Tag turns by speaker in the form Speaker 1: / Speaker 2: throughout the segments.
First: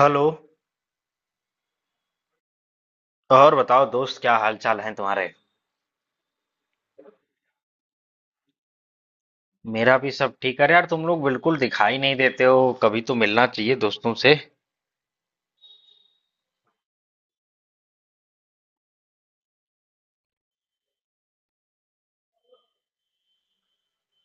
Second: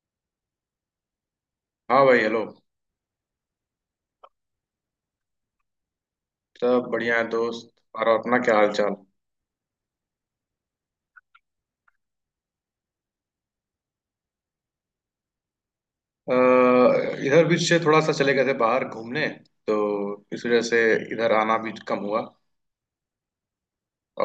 Speaker 1: Hello.
Speaker 2: हाँ भाई hello.
Speaker 1: तो और बताओ दोस्त, क्या हाल चाल है तुम्हारे।
Speaker 2: सब बढ़िया है दोस्त। और अपना क्या हाल चाल?
Speaker 1: मेरा भी सब ठीक है। अरे यार, तुम लोग बिल्कुल दिखाई नहीं देते हो। कभी तो मिलना चाहिए दोस्तों से।
Speaker 2: इधर बीच से थोड़ा सा चले गए थे बाहर घूमने, तो इस वजह से इधर आना भी कम हुआ।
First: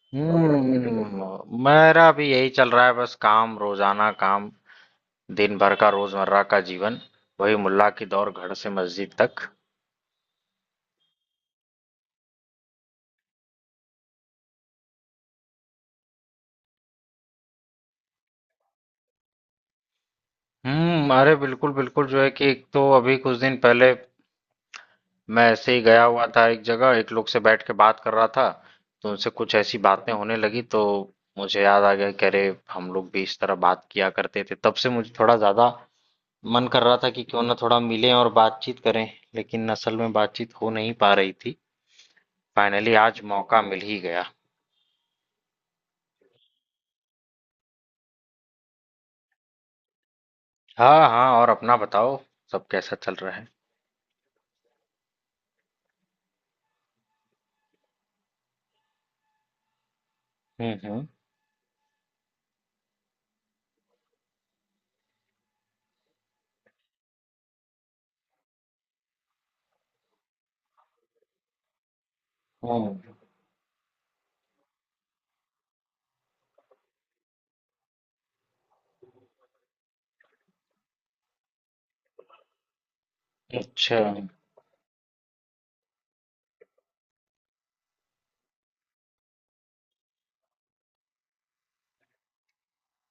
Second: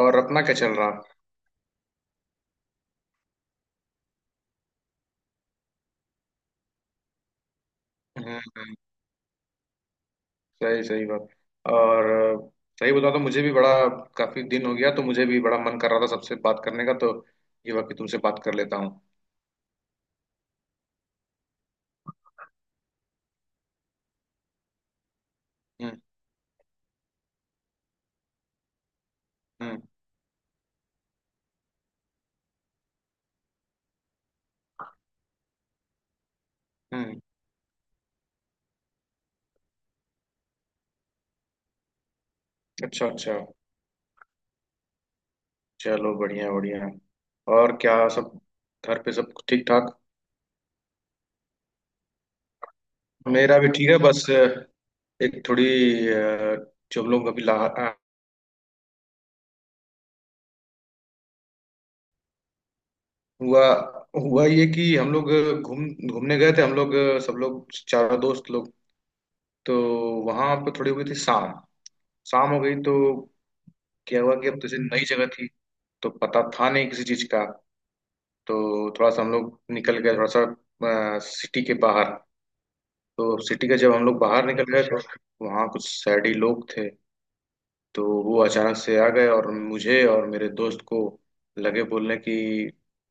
Speaker 2: और अपना क्या चल रहा?
Speaker 1: मेरा भी यही चल रहा है, बस काम, रोजाना काम। दिन भर का रोजमर्रा का जीवन। वही मुल्ला की
Speaker 2: हम्म।
Speaker 1: दौड़, घर से
Speaker 2: हम्म।
Speaker 1: मस्जिद तक।
Speaker 2: सही सही बात। और सही बता, तो मुझे भी बड़ा, काफी दिन हो गया, तो मुझे भी बड़ा मन कर रहा था सबसे बात करने का, तो ये वक्त तुमसे बात कर लेता हूँ।
Speaker 1: अरे बिल्कुल बिल्कुल, जो है कि एक तो अभी कुछ दिन पहले मैं ऐसे ही
Speaker 2: हम्म।
Speaker 1: गया हुआ था, एक जगह एक लोग से बैठ के बात कर रहा था। तो उनसे कुछ ऐसी
Speaker 2: हम्म।
Speaker 1: बातें होने लगी तो मुझे याद आ गया कि अरे, हम लोग भी इस तरह बात किया करते थे। तब से मुझे थोड़ा ज्यादा मन कर रहा था
Speaker 2: हम्म।
Speaker 1: कि क्यों ना थोड़ा मिलें और बातचीत करें। लेकिन असल में बातचीत हो नहीं पा रही थी। फाइनली
Speaker 2: अच्छा
Speaker 1: आज
Speaker 2: अच्छा।
Speaker 1: मौका मिल ही गया।
Speaker 2: चलो बढ़िया बढ़िया। और क्या सब घर पे सब ठीक ठाक?
Speaker 1: हाँ हाँ, और अपना बताओ, सब कैसा चल रहा है।
Speaker 2: मेरा भी ठीक है, बस एक थोड़ी अ, जो हम लोग अभी
Speaker 1: हम्म। हम्म।
Speaker 2: हुआ हुआ ये कि हम लोग घूम घूमने गए थे हम लोग, सब लोग चारों दोस्त लोग। तो वहां पे थोड़ी हुई थी शाम, शाम हो गई तो
Speaker 1: हम्म।
Speaker 2: क्या हुआ कि अब जैसे नई जगह थी, तो पता था नहीं किसी चीज का, तो थोड़ा सा हम लोग निकल गए थोड़ा सा सिटी के बाहर। तो सिटी के जब
Speaker 1: अच्छा।
Speaker 2: हम लोग बाहर निकल गए तो वहाँ कुछ शहरी लोग थे। तो वो अचानक से आ गए और मुझे और मेरे दोस्त को लगे बोलने की,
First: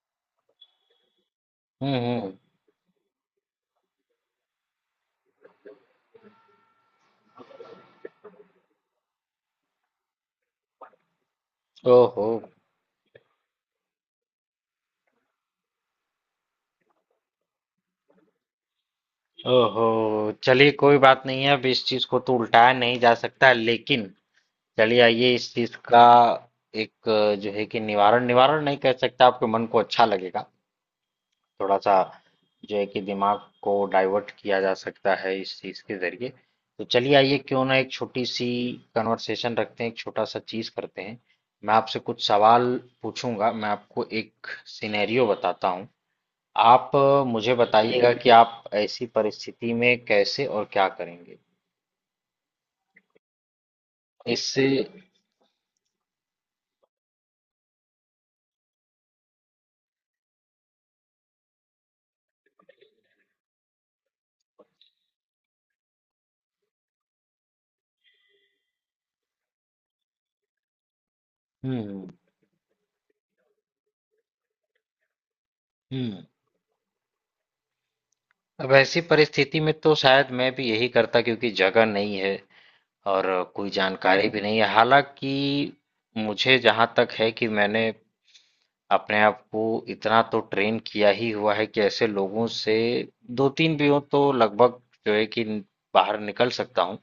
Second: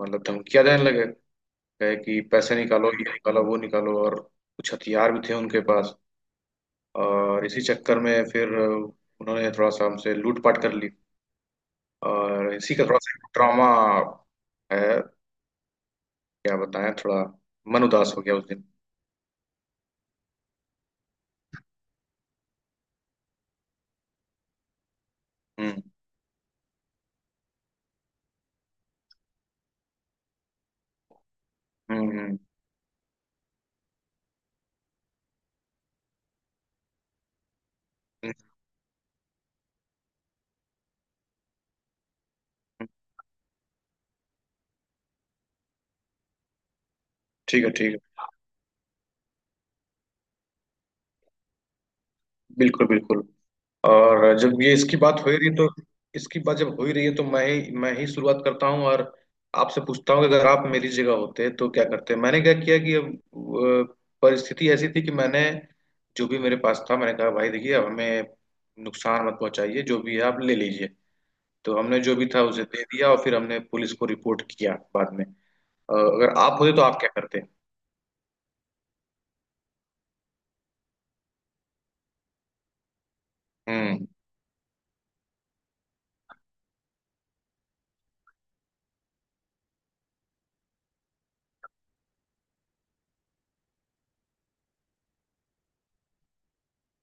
Speaker 2: मतलब धमकियां देने लगे।
Speaker 1: हम्म।
Speaker 2: कहे कि
Speaker 1: हम्म।
Speaker 2: पैसे निकालो, ये निकालो, वो निकालो। और कुछ हथियार भी थे उनके पास, और इसी चक्कर में फिर उन्होंने थोड़ा सा हमसे लूटपाट कर ली।
Speaker 1: ओहो।
Speaker 2: और इसी का थोड़ा सा ट्रॉमा है। क्या बताएं, थोड़ा मन उदास हो गया उस दिन।
Speaker 1: ओहो, चलिए कोई बात नहीं है। अब इस चीज को तो उल्टाया नहीं जा सकता, लेकिन चलिए आइए, इस चीज
Speaker 2: हम्म।
Speaker 1: का एक जो है कि निवारण, निवारण नहीं कह सकता, आपके मन को अच्छा लगेगा थोड़ा सा।
Speaker 2: हम्म। हम्म।
Speaker 1: जो है कि दिमाग को डाइवर्ट किया जा सकता है इस चीज के जरिए। तो चलिए आइए, क्यों ना एक छोटी
Speaker 2: हम्म।
Speaker 1: सी कन्वर्सेशन रखते हैं, एक छोटा सा चीज करते हैं। मैं आपसे कुछ सवाल
Speaker 2: हम्म।
Speaker 1: पूछूंगा। मैं आपको एक सिनेरियो बताता हूँ। आप मुझे
Speaker 2: ठीक है ठीक है।
Speaker 1: बताइएगा कि आप ऐसी परिस्थिति में कैसे और क्या करेंगे।
Speaker 2: बिल्कुल बिल्कुल। और जब
Speaker 1: इससे।
Speaker 2: ये इसकी बात हो ही रही तो इसकी बात जब हो ही रही है, तो मैं ही शुरुआत करता हूँ और आपसे पूछता हूँ कि अगर आप मेरी जगह होते तो क्या करते। मैंने क्या किया कि अब परिस्थिति ऐसी थी कि मैंने, जो भी मेरे पास था मैंने कहा भाई देखिए अब हमें नुकसान मत पहुंचाइए, जो भी है आप ले लीजिए। तो हमने
Speaker 1: हम्म।
Speaker 2: जो भी था उसे दे दिया और फिर हमने पुलिस को रिपोर्ट किया बाद में।
Speaker 1: हम्म।
Speaker 2: अगर आप होते तो आप क्या करते?
Speaker 1: अब ऐसी परिस्थिति में तो शायद मैं भी यही करता, क्योंकि जगह नहीं है और कोई
Speaker 2: हम्म।
Speaker 1: जानकारी भी नहीं है। हालांकि मुझे जहाँ तक है कि मैंने अपने आप को इतना तो ट्रेन किया ही हुआ है कि ऐसे लोगों से, दो तीन भी हो, तो लगभग जो है कि बाहर निकल सकता हूँ।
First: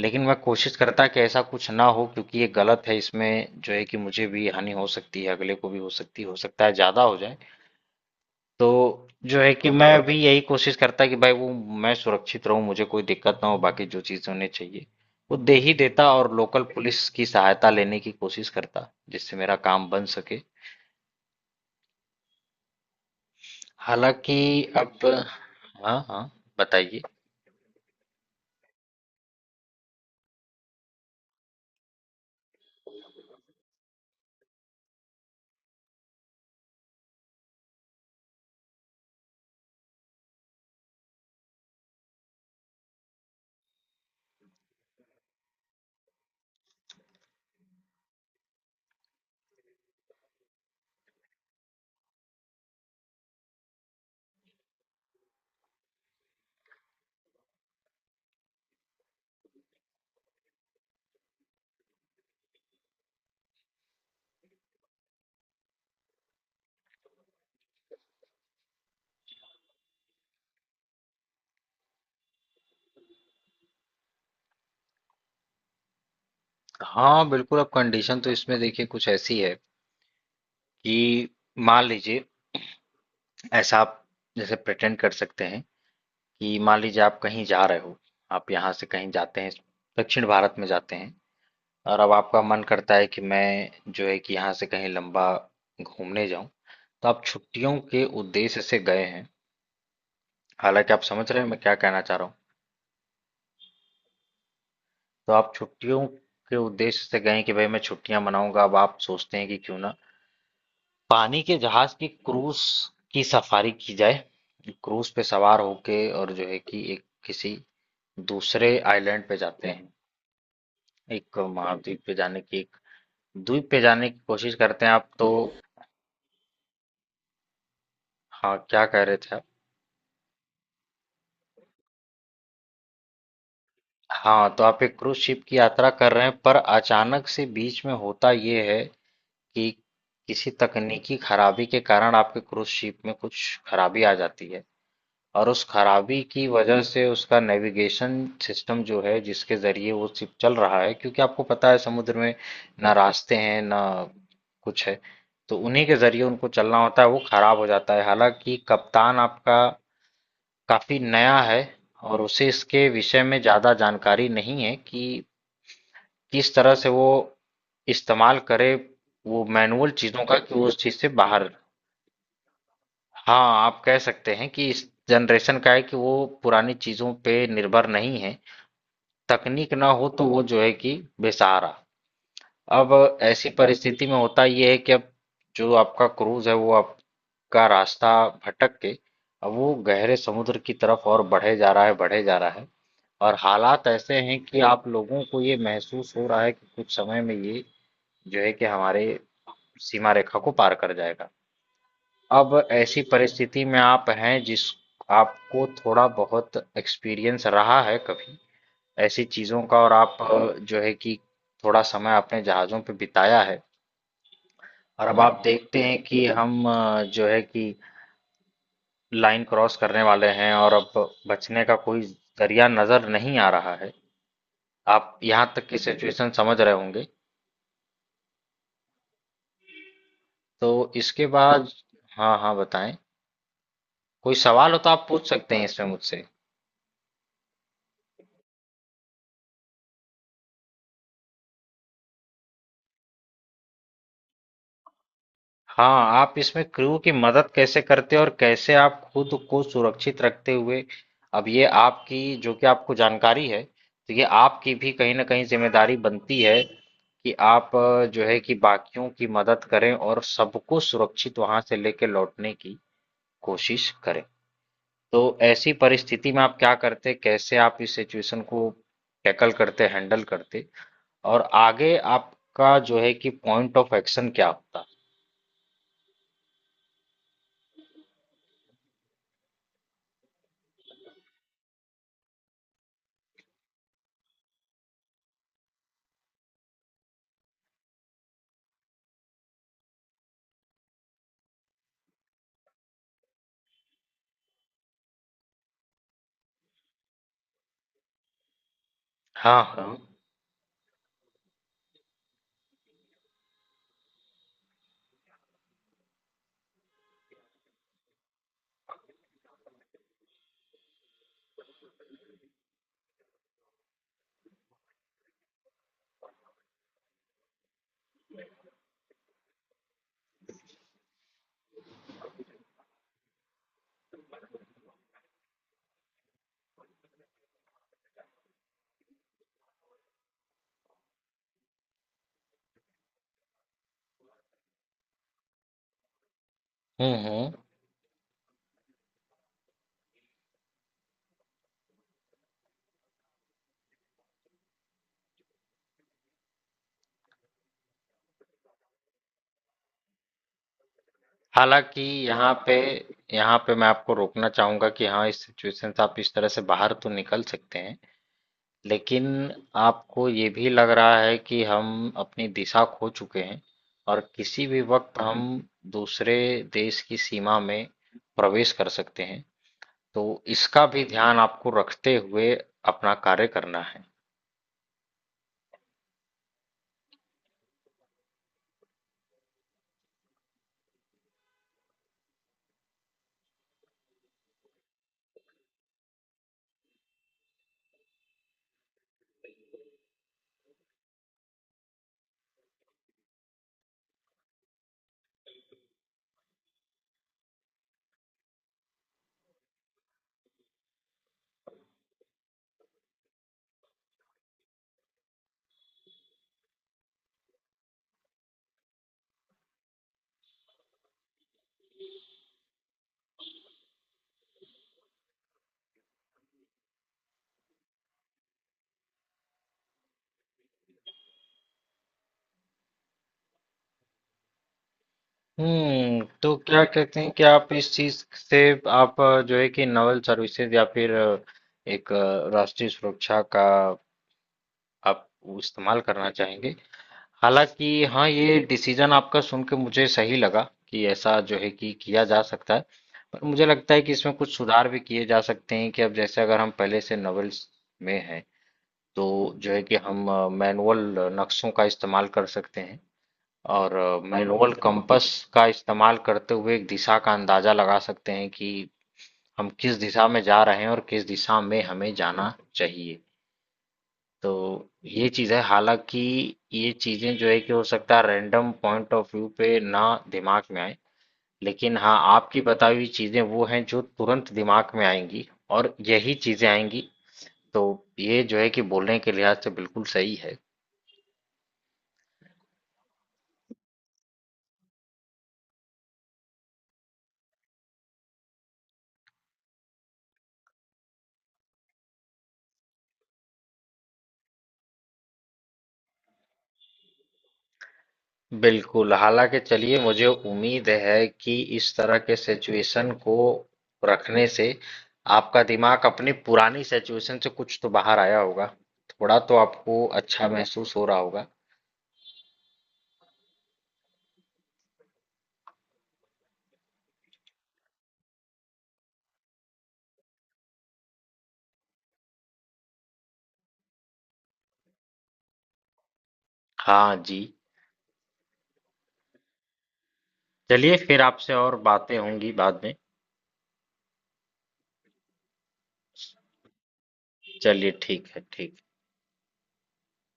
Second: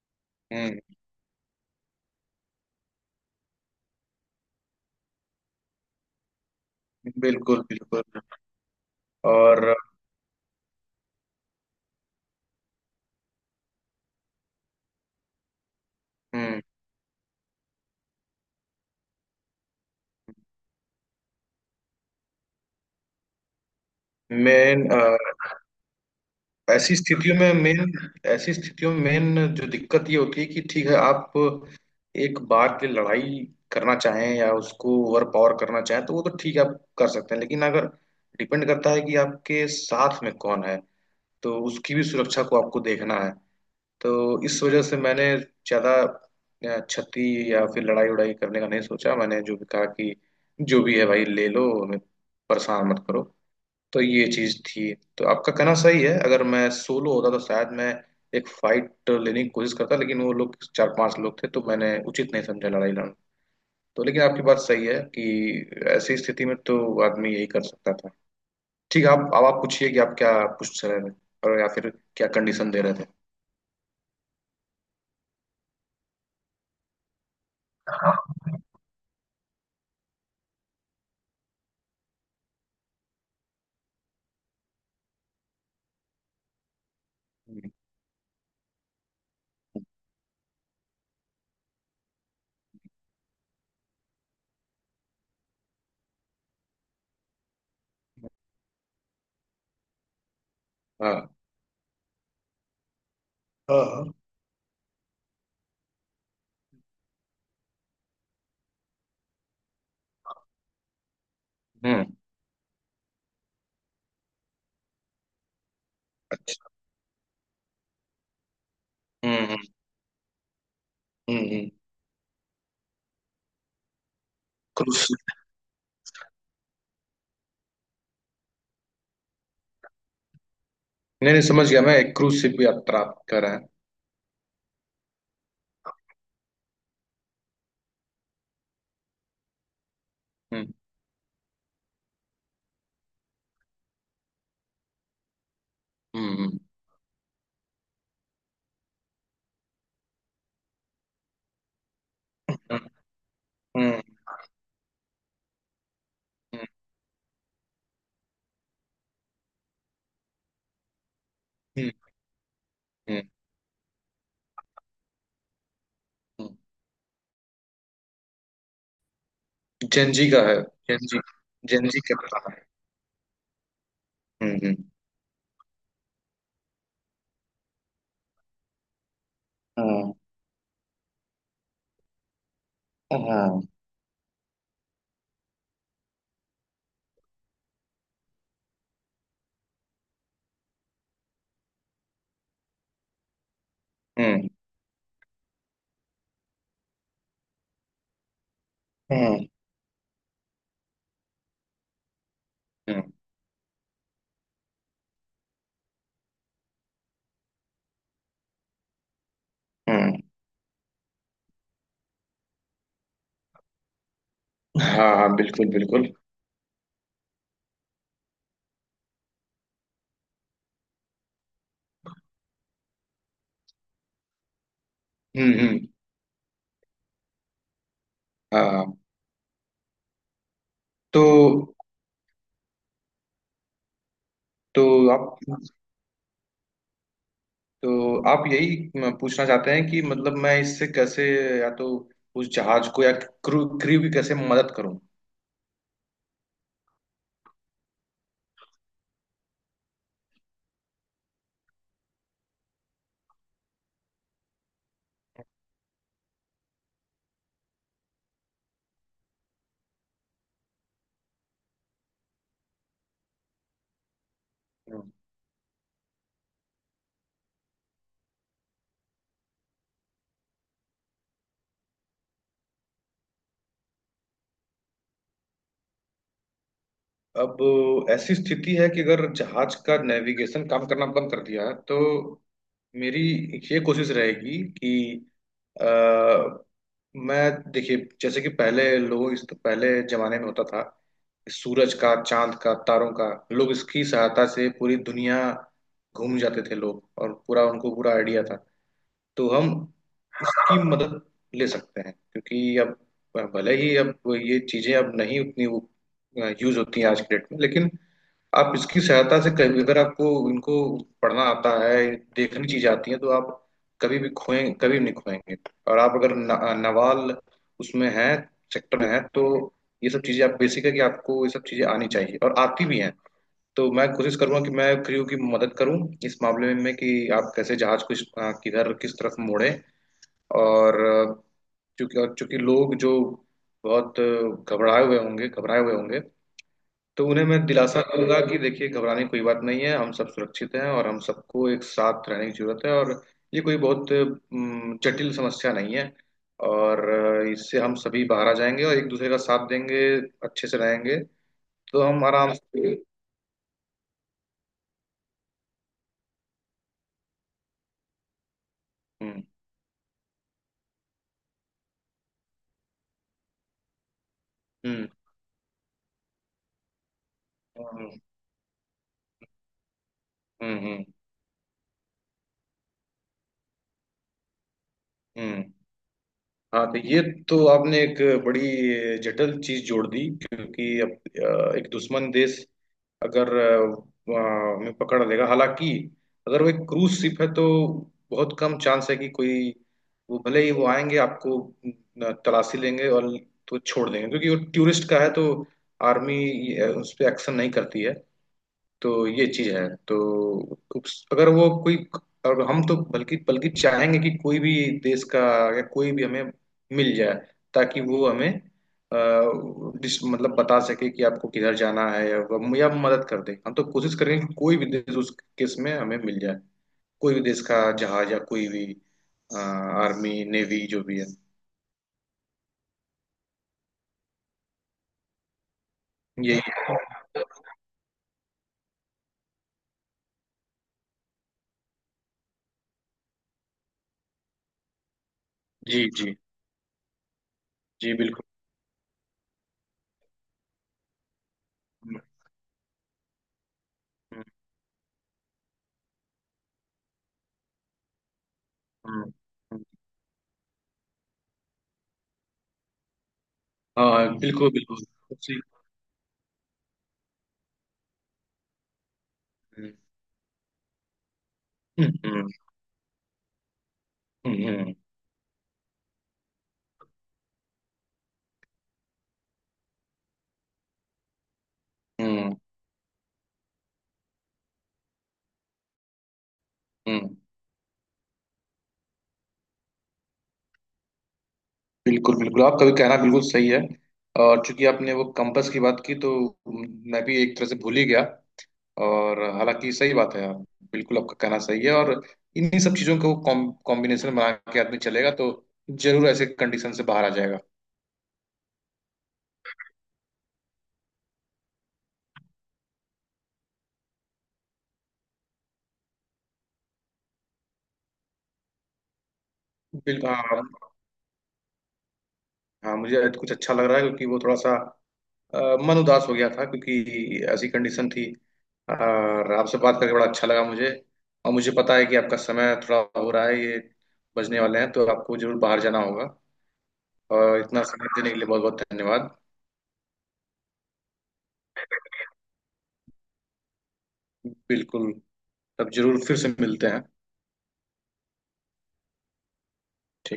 Speaker 1: लेकिन मैं कोशिश
Speaker 2: हम्म।
Speaker 1: करता कि ऐसा कुछ ना हो, क्योंकि ये गलत है। इसमें जो है कि मुझे भी हानि हो सकती है, अगले को भी हो सकती है, हो सकता है ज्यादा हो जाए।
Speaker 2: बिल्कुल बिल्कुल।
Speaker 1: तो जो है कि
Speaker 2: और।
Speaker 1: मैं भी यही कोशिश करता कि भाई वो, मैं सुरक्षित रहूं, मुझे कोई दिक्कत ना हो, बाकी जो चीजें उन्हें चाहिए वो दे ही देता, और
Speaker 2: हम्म।
Speaker 1: लोकल पुलिस की सहायता लेने की कोशिश करता जिससे मेरा काम बन सके। हालांकि
Speaker 2: मेन
Speaker 1: अब, हाँ हाँ
Speaker 2: ऐसी
Speaker 1: बताइए।
Speaker 2: स्थितियों में मेन ऐसी स्थितियों में मेन जो दिक्कत ये होती है कि ठीक है आप एक बार के लिए लड़ाई करना चाहें या उसको ओवर पावर करना चाहें तो वो तो ठीक है, आप कर सकते हैं। लेकिन अगर डिपेंड करता है कि आपके साथ में कौन है तो उसकी भी सुरक्षा को आपको देखना है। तो इस वजह से मैंने ज्यादा क्षति या फिर लड़ाई उड़ाई करने का नहीं सोचा। मैंने जो भी कहा कि जो भी है भाई ले लो, हमें परेशान मत करो। तो ये चीज थी। तो आपका कहना सही है। अगर मैं सोलो होता तो शायद मैं एक फाइट लेने की कोशिश करता, लेकिन वो लोग चार पांच लोग थे तो मैंने उचित नहीं समझा लड़ाई लड़ना। तो लेकिन आपकी बात सही है कि ऐसी स्थिति में तो आदमी यही कर सकता था। ठीक है, आप अब आप पूछिए कि आप क्या पूछ रहे थे और या फिर क्या कंडीशन दे रहे थे।
Speaker 1: हाँ बिल्कुल, अब कंडीशन तो इसमें
Speaker 2: हम्म।
Speaker 1: देखिए कुछ ऐसी है कि मान लीजिए, ऐसा आप जैसे प्रिटेंड कर सकते हैं कि मान लीजिए आप कहीं जा रहे हो। आप यहाँ से कहीं जाते हैं, दक्षिण भारत में जाते हैं, और अब आपका मन करता है कि मैं जो है कि यहाँ से कहीं लंबा घूमने जाऊं। तो आप छुट्टियों के उद्देश्य से गए हैं। हालांकि आप
Speaker 2: हाँ
Speaker 1: समझ रहे हैं मैं क्या कहना चाह रहा हूँ।
Speaker 2: हाँ हाँ।
Speaker 1: तो आप छुट्टियों के उद्देश्य से गए हैं कि भाई मैं छुट्टियां मनाऊंगा। अब आप सोचते हैं कि क्यों ना पानी के जहाज की
Speaker 2: हम्म।
Speaker 1: क्रूज की सफारी की जाए। क्रूज पे सवार होके और जो है
Speaker 2: अच्छा।
Speaker 1: कि एक किसी दूसरे आइलैंड पे
Speaker 2: हम्म।
Speaker 1: जाते
Speaker 2: हम्म।
Speaker 1: हैं, एक
Speaker 2: हम्म। हम्म।
Speaker 1: महाद्वीप पे जाने की, एक द्वीप पे जाने की कोशिश करते हैं
Speaker 2: क्रूज
Speaker 1: आप। तो
Speaker 2: शिप।
Speaker 1: हाँ, क्या कह रहे थे आप।
Speaker 2: नहीं नहीं, समझ गया मैं, एक क्रूज शिप यात्रा आप कह रहे हैं।
Speaker 1: हाँ, तो आप एक क्रूज शिप की यात्रा कर रहे हैं, पर अचानक से बीच में होता ये है कि किसी
Speaker 2: हम्म।
Speaker 1: तकनीकी खराबी के कारण आपके क्रूज शिप में कुछ खराबी आ जाती है। और उस खराबी की
Speaker 2: हम्म।
Speaker 1: वजह से उसका नेविगेशन सिस्टम, जो है जिसके ज़रिए वो शिप चल रहा है, क्योंकि आपको पता है समुद्र में
Speaker 2: हम्म।
Speaker 1: ना रास्ते हैं ना
Speaker 2: हम्म।
Speaker 1: कुछ है, तो उन्हीं के ज़रिए उनको
Speaker 2: हम्म।
Speaker 1: चलना होता है, वो खराब हो जाता है। हालांकि कप्तान आपका काफ़ी नया है,
Speaker 2: हम्म।
Speaker 1: और उसे इसके विषय
Speaker 2: हम्म।
Speaker 1: में ज़्यादा जानकारी नहीं है कि किस
Speaker 2: हम्म।
Speaker 1: तरह से वो इस्तेमाल करे वो मैनुअल चीज़ों
Speaker 2: जेनजी
Speaker 1: का,
Speaker 2: का
Speaker 1: कि
Speaker 2: है।
Speaker 1: वो उस चीज़ से
Speaker 2: जेनजी।
Speaker 1: बाहर।
Speaker 2: जेनजी का पता है।
Speaker 1: हाँ, आप कह सकते हैं कि
Speaker 2: हम्म।
Speaker 1: इस जनरेशन का है कि वो पुरानी चीजों पे निर्भर नहीं है, तकनीक ना हो
Speaker 2: हम्म।
Speaker 1: तो वो जो है कि बेसहारा। अब
Speaker 2: हाँ
Speaker 1: ऐसी
Speaker 2: हाँ।
Speaker 1: परिस्थिति में होता ये है कि अब जो आपका क्रूज है वो आपका रास्ता भटक के, अब वो गहरे समुद्र की तरफ और बढ़े जा रहा है, बढ़े जा रहा है। और हालात ऐसे हैं
Speaker 2: हम्म।
Speaker 1: कि आप लोगों को ये महसूस हो रहा है कि कुछ समय में ये जो है कि हमारे
Speaker 2: हाँ।
Speaker 1: सीमा रेखा को पार कर जाएगा। अब ऐसी
Speaker 2: हम्म।
Speaker 1: परिस्थिति में आप हैं, जिस आपको थोड़ा बहुत एक्सपीरियंस रहा है कभी ऐसी चीजों का, और आप जो है कि थोड़ा समय आपने जहाजों पे बिताया है।
Speaker 2: हाँ
Speaker 1: और
Speaker 2: हाँ
Speaker 1: अब
Speaker 2: हाँ
Speaker 1: आप
Speaker 2: बिल्कुल
Speaker 1: देखते हैं
Speaker 2: बिल्कुल।
Speaker 1: कि हम जो है कि लाइन क्रॉस करने वाले हैं और अब बचने का कोई जरिया नजर नहीं आ रहा है। आप यहाँ
Speaker 2: हम्म।
Speaker 1: तक की
Speaker 2: हम्म।
Speaker 1: सिचुएशन समझ रहे होंगे।
Speaker 2: हाँ हाँ।
Speaker 1: तो इसके
Speaker 2: तो
Speaker 1: बाद, हाँ हाँ बताएं, कोई सवाल हो
Speaker 2: तो
Speaker 1: तो आप पूछ
Speaker 2: आप
Speaker 1: सकते हैं इसमें मुझसे।
Speaker 2: आप यही पूछना चाहते हैं कि मतलब मैं इससे कैसे, या तो उस जहाज को या क्रू क्रू की कैसे मदद करूं?
Speaker 1: हाँ, आप इसमें क्रू की मदद कैसे करते हो और कैसे आप खुद को सुरक्षित रखते हुए, अब ये आपकी, जो कि आपको जानकारी है तो ये आपकी भी कहीं ना कहीं जिम्मेदारी बनती है कि आप जो है कि बाकियों की मदद करें और सबको सुरक्षित वहां से लेके लौटने की कोशिश करें। तो ऐसी परिस्थिति में आप क्या करते, कैसे आप इस सिचुएशन को टैकल करते, हैंडल करते, और आगे आपका जो है कि पॉइंट ऑफ एक्शन क्या होता।
Speaker 2: अब ऐसी स्थिति है कि अगर जहाज का नेविगेशन काम करना बंद कर दिया तो मेरी ये कोशिश रहेगी कि अ, मैं, देखिए जैसे कि पहले लोग, इस पहले जमाने में होता था, सूरज का, चांद का, तारों का, लोग इसकी सहायता से पूरी दुनिया घूम जाते थे लोग, और पूरा उनको पूरा आइडिया था। तो
Speaker 1: हाँ
Speaker 2: हम
Speaker 1: हाँ।
Speaker 2: उसकी मदद ले सकते हैं, क्योंकि अब भले ही अब ये चीजें अब नहीं उतनी यूज होती हैं आज के डेट में, लेकिन आप इसकी सहायता से, कभी अगर आपको इनको पढ़ना आता है, देखनी चीजें आती हैं तो आप कभी भी खोएं, कभी भी नहीं खोएंगे। और आप अगर न, नवाल उसमें हैं, सेक्टर में हैं, तो ये सब चीजें, आप बेसिक है कि आपको ये सब चीजें आनी चाहिए और आती भी हैं। तो मैं कोशिश करूंगा कि मैं क्रू की मदद करूं इस मामले में कि आप कैसे जहाज को किधर किस तरफ मोड़ें। और चूंकि लोग जो बहुत घबराए हुए होंगे, तो उन्हें
Speaker 1: हम्म।
Speaker 2: मैं दिलासा दूंगा कि देखिए घबराने की कोई बात नहीं है, हम सब सुरक्षित हैं और हम सबको एक साथ रहने की जरूरत है। और ये कोई बहुत जटिल समस्या नहीं है। और इससे हम सभी बाहर आ जाएंगे और एक दूसरे का साथ देंगे, अच्छे से रहेंगे। तो
Speaker 1: हालाँकि
Speaker 2: हम
Speaker 1: यहाँ
Speaker 2: आराम
Speaker 1: पे,
Speaker 2: से।
Speaker 1: यहाँ पे मैं आपको रोकना चाहूँगा कि हाँ, इस सिचुएशन से आप इस तरह से बाहर तो निकल सकते हैं। लेकिन
Speaker 2: हम्म।
Speaker 1: आपको ये भी लग रहा है कि हम अपनी दिशा खो चुके हैं और किसी भी
Speaker 2: हम्म।
Speaker 1: वक़्त हम दूसरे देश की सीमा में
Speaker 2: हम्म।
Speaker 1: प्रवेश कर सकते हैं। तो
Speaker 2: हम्म।
Speaker 1: इसका भी
Speaker 2: हम्म।
Speaker 1: ध्यान आपको रखते हुए अपना कार्य करना है।
Speaker 2: हम्म। हाँ तो ये। तो आपने एक बड़ी जटिल चीज जोड़ दी, क्योंकि अब एक दुश्मन देश, अगर वहाँ में पकड़ लेगा, हालांकि अगर वो एक क्रूज शिप है तो बहुत कम चांस है कि कोई, वो भले ही वो आएंगे, आपको न, तलाशी लेंगे और तो छोड़ देंगे क्योंकि वो टूरिस्ट का है, तो आर्मी उस पर एक्शन नहीं करती है। तो ये चीज है। तो अगर वो कोई, और हम तो बल्कि बल्कि चाहेंगे कि कोई भी देश का या कोई भी हमें मिल जाए, ताकि वो हमें अ, मतलब बता सके कि आपको किधर जाना है, या या मदद कर दे। हम तो कोशिश करेंगे कि कोई भी देश उस केस में हमें मिल जाए, कोई भी देश का जहाज या कोई भी आर्मी नेवी जो भी है,
Speaker 1: हम्म, तो
Speaker 2: यही
Speaker 1: क्या
Speaker 2: है।
Speaker 1: कहते हैं कि आप इस चीज से, आप जो है कि नवल सर्विसेज या फिर एक राष्ट्रीय सुरक्षा का आप इस्तेमाल
Speaker 2: जी
Speaker 1: करना
Speaker 2: जी।
Speaker 1: चाहेंगे। हालांकि
Speaker 2: जी
Speaker 1: हाँ,
Speaker 2: बिल्कुल।
Speaker 1: ये डिसीजन आपका सुन के मुझे सही लगा, कि ऐसा जो है कि
Speaker 2: हम्म।
Speaker 1: किया जा सकता है। पर मुझे लगता है कि इसमें कुछ सुधार भी किए जा सकते हैं, कि अब जैसे अगर हम पहले से नवल्स में हैं, तो
Speaker 2: हम्म।
Speaker 1: जो है कि
Speaker 2: हम्म।
Speaker 1: हम मैनुअल नक्शों का इस्तेमाल कर सकते हैं, और
Speaker 2: हाँ बिल्कुल
Speaker 1: मैनुअल
Speaker 2: बिल्कुल।
Speaker 1: कंपास
Speaker 2: उसी-
Speaker 1: का इस्तेमाल करते हुए एक दिशा का अंदाजा लगा सकते हैं कि हम
Speaker 2: हम्म।
Speaker 1: किस दिशा में जा रहे हैं और किस दिशा में हमें
Speaker 2: हम्म।
Speaker 1: जाना चाहिए। तो
Speaker 2: हम्म। हम्म।
Speaker 1: ये चीज़ है। हालांकि ये चीज़ें जो है कि हो सकता है रैंडम पॉइंट ऑफ व्यू पे ना दिमाग में आए, लेकिन हाँ,
Speaker 2: हम्म।
Speaker 1: आपकी बताई हुई चीज़ें वो हैं जो तुरंत दिमाग में आएंगी और यही चीज़ें आएंगी।
Speaker 2: हम्म।
Speaker 1: तो ये जो है कि बोलने के लिहाज से बिल्कुल सही है।
Speaker 2: बिल्कुल बिल्कुल आपका भी कहना बिल्कुल सही है। और चूंकि आपने वो कंपास की बात की तो मैं भी एक तरह से भूल ही गया। और हालांकि सही बात है। आप, बिल्कुल आपका कहना सही है। और इन्हीं सब चीजों को कॉम्बिनेशन बना के आदमी चलेगा तो जरूर ऐसे कंडीशन से बाहर आ जाएगा।
Speaker 1: बिल्कुल, हालाँकि चलिए मुझे उम्मीद है कि इस तरह के सिचुएशन को रखने से आपका दिमाग अपनी पुरानी सिचुएशन से कुछ तो बाहर आया होगा। थोड़ा तो आपको
Speaker 2: बिल्कुल
Speaker 1: अच्छा
Speaker 2: हाँ।
Speaker 1: महसूस हो रहा होगा।
Speaker 2: हाँ मुझे आज कुछ अच्छा लग रहा है, क्योंकि वो थोड़ा सा अ, मन उदास हो गया था क्योंकि ऐसी कंडीशन थी। और आपसे बात करके बड़ा अच्छा लगा मुझे। और मुझे पता है कि आपका समय थोड़ा हो रहा है, ये बजने वाले हैं तो आपको जरूर बाहर जाना होगा।
Speaker 1: हाँ जी,
Speaker 2: और इतना समय देने के लिए बहुत बहुत धन्यवाद।
Speaker 1: चलिए फिर आपसे और बातें होंगी बाद में।
Speaker 2: बिल्कुल। तब जरूर फिर से मिलते हैं।
Speaker 1: चलिए ठीक है, ठीक।
Speaker 2: ठीक।